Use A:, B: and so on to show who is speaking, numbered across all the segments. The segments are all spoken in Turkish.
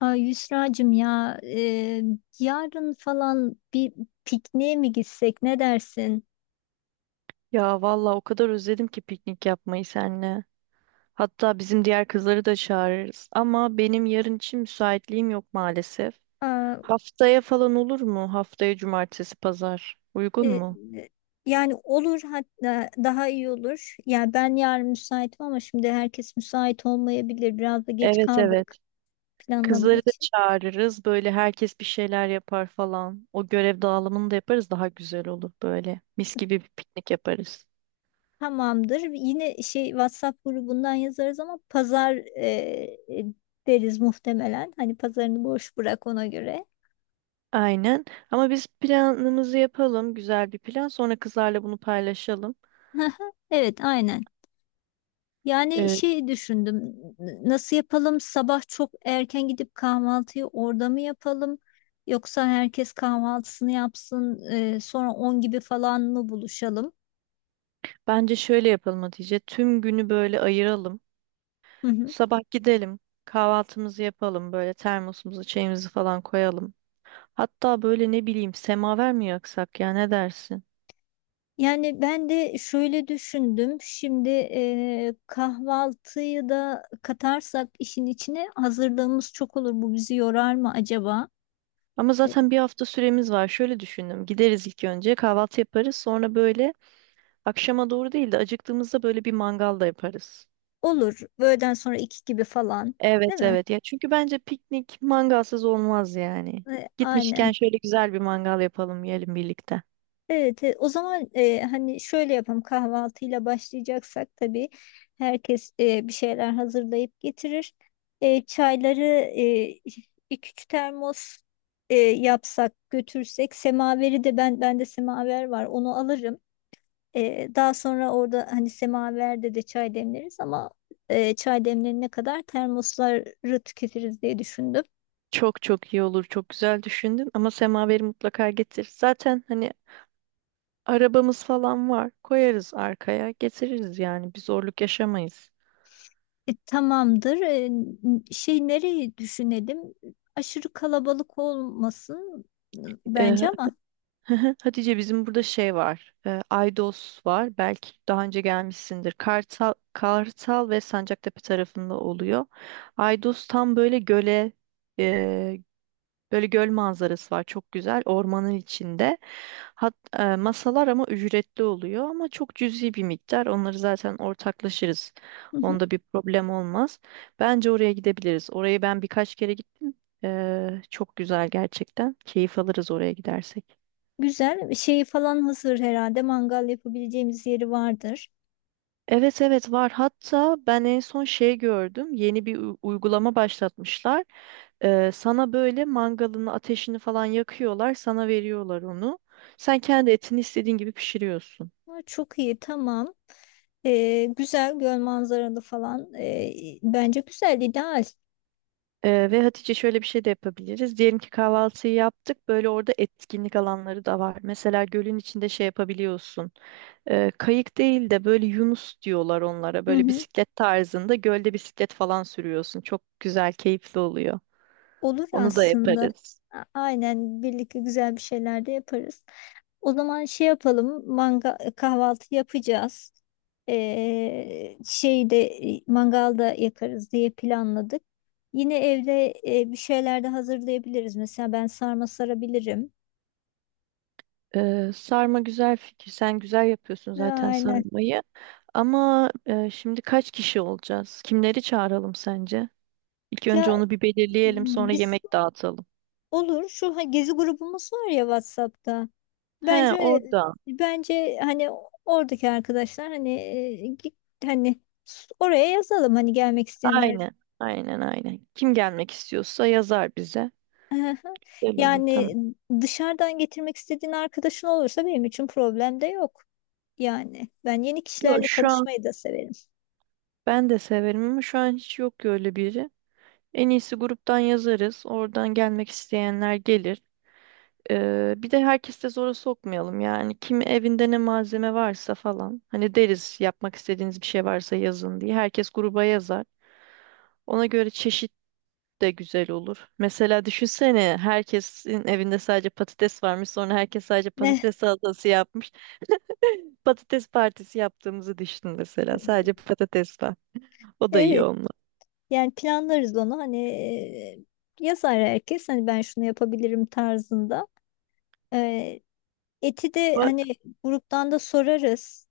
A: Ay Yusra'cığım ya yarın falan bir pikniğe mi gitsek ne dersin?
B: Ya vallahi o kadar özledim ki piknik yapmayı seninle. Hatta bizim diğer kızları da çağırırız. Ama benim yarın için müsaitliğim yok maalesef.
A: Aa,
B: Haftaya falan olur mu? Haftaya cumartesi, pazar. Uygun
A: e,
B: mu?
A: yani olur, hatta daha iyi olur. Yani ben yarın müsaitim ama şimdi herkes müsait olmayabilir. Biraz da geç
B: Evet,
A: kaldık
B: evet.
A: planlama
B: Kızları da
A: için.
B: çağırırız. Böyle herkes bir şeyler yapar falan. O görev dağılımını da yaparız. Daha güzel olur böyle. Mis gibi bir piknik yaparız.
A: Tamamdır. Yine şey WhatsApp grubundan yazarız ama pazar e, deriz muhtemelen. Hani pazarını boş bırak ona göre.
B: Aynen. Ama biz planımızı yapalım. Güzel bir plan. Sonra kızlarla bunu paylaşalım.
A: Evet, aynen. Yani
B: Ee,
A: şey düşündüm. Nasıl yapalım? Sabah çok erken gidip kahvaltıyı orada mı yapalım? Yoksa herkes kahvaltısını yapsın, sonra 10 gibi falan mı buluşalım?
B: Bence şöyle yapalım Hatice. Tüm günü böyle ayıralım.
A: Hı hı.
B: Sabah gidelim, kahvaltımızı yapalım, böyle termosumuzu, çayımızı falan koyalım. Hatta böyle ne bileyim semaver mi yaksak ya ne dersin?
A: Yani ben de şöyle düşündüm. Şimdi kahvaltıyı da katarsak işin içine hazırlığımız çok olur. Bu bizi yorar mı acaba?
B: Ama
A: E,
B: zaten bir hafta süremiz var. Şöyle düşündüm. Gideriz ilk önce kahvaltı yaparız. Sonra böyle akşama doğru değil de acıktığımızda böyle bir mangal da yaparız.
A: olur. Öğleden sonra 2 gibi falan, değil
B: Evet,
A: mi?
B: evet, ya çünkü bence piknik mangalsız olmaz yani. Gitmişken
A: Aynen.
B: şöyle güzel bir mangal yapalım yiyelim birlikte.
A: Evet, o zaman hani şöyle yapalım, kahvaltıyla başlayacaksak tabii herkes bir şeyler hazırlayıp getirir. Çayları iki üç termos yapsak götürsek. Semaveri de bende semaver var, onu alırım. Daha sonra orada hani semaverde de çay demleriz ama çay demlerine kadar termosları tüketiriz diye düşündüm.
B: Çok çok iyi olur, çok güzel düşündün ama semaveri mutlaka getir. Zaten hani arabamız falan var. Koyarız arkaya, getiririz yani. Bir zorluk yaşamayız.
A: Tamamdır. Şey, nereyi düşünelim? Aşırı kalabalık olmasın e, bence
B: Ee,
A: ama.
B: Hatice bizim burada şey var. Aydos var. Belki daha önce gelmişsindir. Kartal, Kartal ve Sancaktepe tarafında oluyor. Aydos tam böyle göle, e, böyle göl manzarası var, çok güzel ormanın içinde. Masalar ama ücretli oluyor, ama çok cüzi bir miktar. Onları zaten ortaklaşırız.
A: Hı hı.
B: Onda bir problem olmaz. Bence oraya gidebiliriz. Orayı ben birkaç kere gittim. Çok güzel gerçekten. Keyif alırız oraya gidersek.
A: Güzel. Şeyi falan hazır herhalde. Mangal yapabileceğimiz yeri vardır.
B: Evet, evet var. Hatta ben en son şey gördüm. Yeni bir uygulama başlatmışlar. Sana böyle mangalını, ateşini falan yakıyorlar, sana veriyorlar onu. Sen kendi etini istediğin gibi pişiriyorsun.
A: Ha, çok iyi, tamam. Güzel göl manzaralı falan. Bence güzel, ideal.
B: Ve Hatice şöyle bir şey de yapabiliriz. Diyelim ki kahvaltıyı yaptık. Böyle orada etkinlik alanları da var. Mesela gölün içinde şey yapabiliyorsun. Kayık değil de böyle Yunus diyorlar onlara.
A: Hı
B: Böyle
A: hı.
B: bisiklet tarzında gölde bisiklet falan sürüyorsun. Çok güzel, keyifli oluyor.
A: Olur
B: Onu da
A: aslında.
B: yaparız.
A: Aynen, birlikte güzel bir şeyler de yaparız. O zaman şey yapalım, kahvaltı yapacağız. Şeyi de mangalda yakarız diye planladık. Yine evde bir şeyler de hazırlayabiliriz. Mesela ben sarma sarabilirim.
B: Sarma güzel fikir. Sen güzel yapıyorsun zaten
A: Aynen.
B: sarmayı. Ama şimdi kaç kişi olacağız? Kimleri çağıralım sence? İlk önce
A: Ya
B: onu bir belirleyelim, sonra
A: biz
B: yemek dağıtalım.
A: olur, şu gezi grubumuz var ya, WhatsApp'ta.
B: He,
A: Bence
B: orada.
A: bence hani oradaki arkadaşlar, hani hani oraya yazalım, hani gelmek isteyenler.
B: Aynen. Aynen, aynen. Kim gelmek istiyorsa yazar bize.
A: Aha.
B: Güzel olur,
A: Yani
B: tamam.
A: dışarıdan getirmek istediğin arkadaşın olursa benim için problem de yok. Yani ben yeni
B: Yok,
A: kişilerle
B: şu an
A: tanışmayı da severim.
B: ben de severim ama şu an hiç yok ki öyle biri. En iyisi gruptan yazarız. Oradan gelmek isteyenler gelir. Bir de herkes de zora sokmayalım yani. Kim evinde ne malzeme varsa falan. Hani deriz yapmak istediğiniz bir şey varsa yazın diye. Herkes gruba yazar. Ona göre çeşit de güzel olur. Mesela düşünsene herkesin evinde sadece patates varmış. Sonra herkes sadece
A: Ne?
B: patates salatası yapmış. Patates partisi yaptığımızı düşün mesela. Sadece patates var. O da iyi
A: Evet.
B: olmaz.
A: Yani planlarız onu, hani yazar herkes, hani ben şunu yapabilirim tarzında. E, Eti de hani gruptan da sorarız.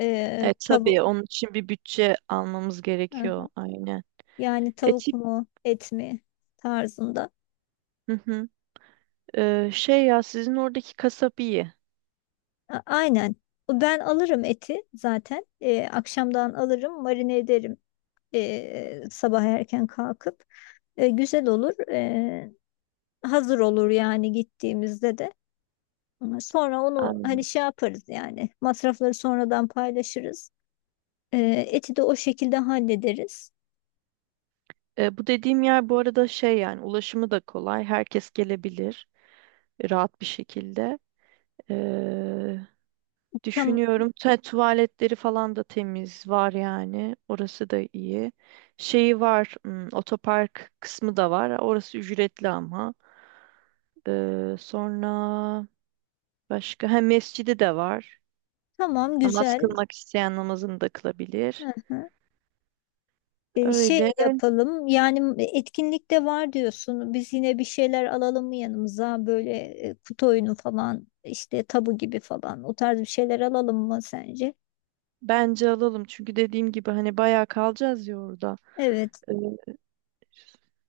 A: E,
B: E,
A: tabu
B: tabii onun için bir bütçe almamız
A: Heh,
B: gerekiyor, aynen.
A: Yani
B: E
A: tavuk
B: tip
A: mu et mi tarzında.
B: hı hı. E, şey ya, sizin oradaki kasap iyi.
A: Aynen. Ben alırım eti zaten. Akşamdan alırım, marine ederim sabah erken kalkıp. Güzel olur. Hazır olur yani, gittiğimizde de. Ama sonra onu
B: Aynen.
A: hani şey yaparız, yani masrafları sonradan paylaşırız. Eti de o şekilde hallederiz.
B: E, bu dediğim yer bu arada şey, yani ulaşımı da kolay. Herkes gelebilir rahat bir şekilde. E,
A: Tam,
B: düşünüyorum tuvaletleri falan da temiz var yani. Orası da iyi. Şeyi var, hmm, otopark kısmı da var. Orası ücretli ama. E, sonra başka ha mescidi de var.
A: tamam,
B: Namaz
A: güzel.
B: kılmak isteyen namazını da kılabilir.
A: Hı hı. Şey
B: Öyle
A: yapalım, yani etkinlikte var diyorsun. Biz yine bir şeyler alalım mı yanımıza, böyle kutu oyunu falan, işte tabu gibi falan, o tarz bir şeyler alalım mı sence?
B: bence alalım. Çünkü dediğim gibi hani bayağı kalacağız ya orada.
A: Evet,
B: Ee,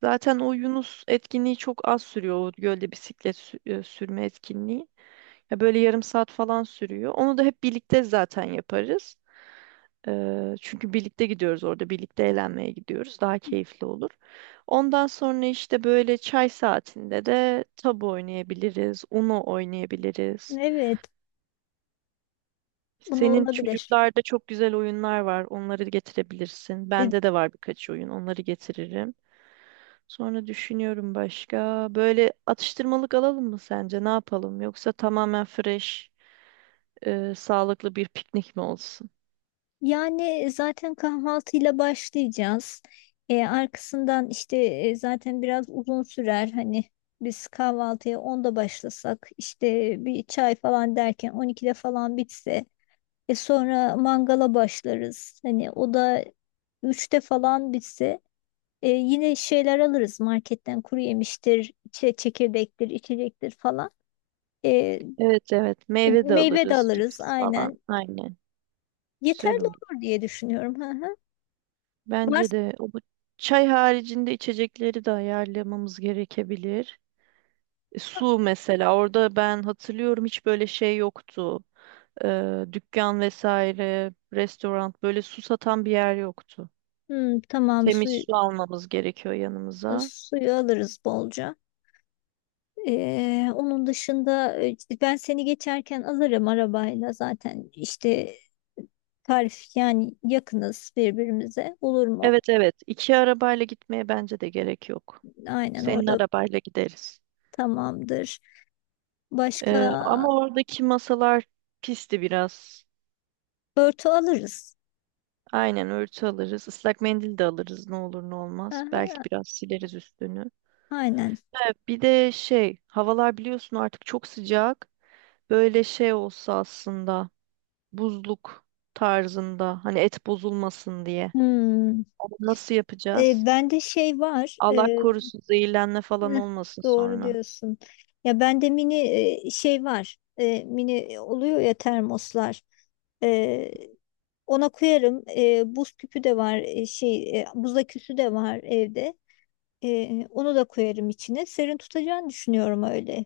B: Zaten o Yunus etkinliği çok az sürüyor. O gölde bisiklet sürme etkinliği. Ya böyle yarım saat falan sürüyor. Onu da hep birlikte zaten yaparız. Çünkü birlikte gidiyoruz orada. Birlikte eğlenmeye gidiyoruz. Daha keyifli olur. Ondan sonra işte böyle çay saatinde de tabu oynayabiliriz. Uno oynayabiliriz.
A: evet, bunu
B: Senin
A: olabilir.
B: çocuklarda çok güzel oyunlar var. Onları getirebilirsin.
A: E,
B: Bende de var birkaç oyun. Onları getiririm. Sonra düşünüyorum başka. Böyle atıştırmalık alalım mı sence? Ne yapalım? Yoksa tamamen fresh, sağlıklı bir piknik mi olsun?
A: Yani zaten kahvaltıyla başlayacağız. Arkasından işte zaten biraz uzun sürer. Hani biz kahvaltıya 10'da başlasak, işte bir çay falan derken 12'de falan bitse. Sonra mangala başlarız. Hani o da 3'te falan bitse, yine şeyler alırız marketten, kuru yemiştir, çekirdektir, içecektir falan. E,
B: Evet, evet. Meyve de
A: Meyve de
B: alırız.
A: alırız,
B: Cips falan.
A: aynen.
B: Aynen. Güzel
A: Yeterli
B: olur.
A: olur diye düşünüyorum. Hı hı. Var.
B: Bence de o bu çay haricinde içecekleri de ayarlamamız gerekebilir. E, su mesela. Orada ben hatırlıyorum hiç böyle şey yoktu. E, dükkan vesaire, restoran, böyle su satan bir yer yoktu.
A: Hmm, tamam,
B: Temiz
A: suyu,
B: su almamız gerekiyor yanımıza.
A: suyu alırız bolca. Onun dışında ben seni geçerken alırım arabayla, zaten işte tarif, yani yakınız birbirimize, olur mu?
B: Evet, evet, iki arabayla gitmeye bence de gerek yok.
A: Aynen,
B: Senin
A: orada
B: arabayla gideriz.
A: tamamdır.
B: E,
A: Başka
B: ama oradaki masalar pisti biraz.
A: örtü alırız.
B: Aynen, örtü alırız. Islak mendil de alırız, ne olur ne
A: Hı
B: olmaz.
A: hı,
B: Belki biraz sileriz üstünü.
A: aynen.
B: Evet, bir de şey, havalar biliyorsun artık çok sıcak. Böyle şey olsa aslında buzluk tarzında, hani et bozulmasın diye.
A: Hmm.
B: Ama nasıl yapacağız?
A: Bende şey var.
B: Allah korusun zehirlenme
A: Eh,
B: falan olmasın
A: doğru
B: sonra.
A: diyorsun. Ya bende mini şey var. Mini oluyor ya termoslar. E, Ona koyarım. Buz küpü de var. Buz aküsü de var evde. Onu da koyarım içine. Serin tutacağını düşünüyorum öyle.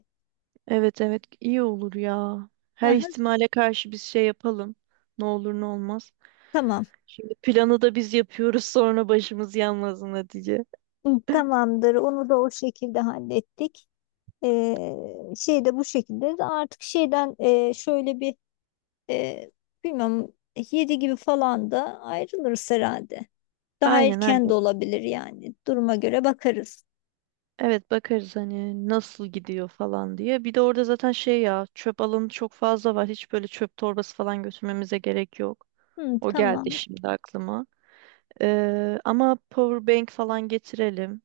B: Evet, evet iyi olur ya. Her
A: Aha,
B: ihtimale karşı biz şey yapalım. Ne olur ne olmaz.
A: tamam.
B: Şimdi planı da biz yapıyoruz sonra başımız yanmasın Hatice.
A: Hı, tamamdır. Onu da o şekilde hallettik. E, Şey de bu şekilde. Artık şeyden E, bilmiyorum, 7 gibi falan da ayrılırız herhalde. Daha
B: Aynen,
A: erken
B: aynen.
A: de olabilir yani. Duruma göre bakarız.
B: Evet, bakarız hani nasıl gidiyor falan diye. Bir de orada zaten şey ya, çöp alanı çok fazla var. Hiç böyle çöp torbası falan götürmemize gerek yok.
A: Hı,
B: O geldi
A: tamam.
B: şimdi aklıma. Ama power bank falan getirelim.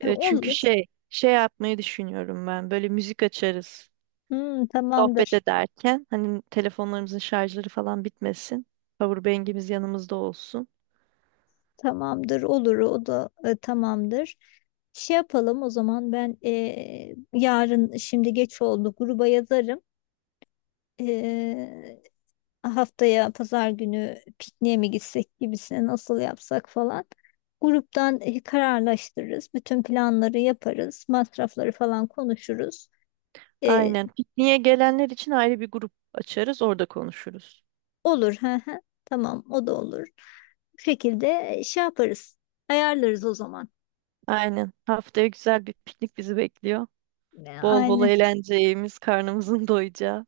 B: Çünkü
A: Olur.
B: şey yapmayı düşünüyorum ben. Böyle müzik açarız.
A: Hı,
B: Sohbet
A: tamamdır.
B: ederken hani telefonlarımızın şarjları falan bitmesin. Powerbank'imiz yanımızda olsun.
A: Tamamdır. Olur. O da tamamdır. Şey yapalım o zaman, ben yarın, şimdi geç oldu, gruba yazarım. E, Haftaya pazar günü pikniğe mi gitsek gibisine, nasıl yapsak falan. Gruptan kararlaştırırız. Bütün planları yaparız. Masrafları falan konuşuruz. E,
B: Aynen. Pikniğe gelenler için ayrı bir grup açarız, orada konuşuruz.
A: olur. Hı hı. Tamam, o da olur. Bu şekilde şey yaparız. Ayarlarız o zaman.
B: Aynen. Haftaya güzel bir piknik bizi bekliyor. Bol bol
A: Aynen.
B: eğleneceğimiz, karnımızın doyacağı.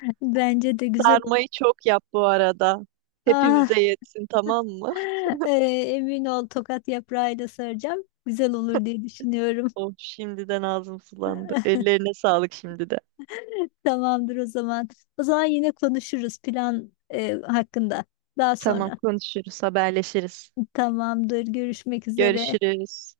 A: Bence de güzel olur.
B: Sarmayı çok yap bu arada.
A: Ah,
B: Hepimize yetsin, tamam mı?
A: e, emin ol, tokat yaprağıyla saracağım. Güzel olur diye düşünüyorum.
B: Oh, şimdiden ağzım sulandı. Ellerine sağlık şimdi de.
A: Tamamdır o zaman. O zaman yine konuşuruz plan hakkında daha
B: Tamam,
A: sonra.
B: konuşuruz, haberleşiriz.
A: Tamamdır. Görüşmek üzere.
B: Görüşürüz.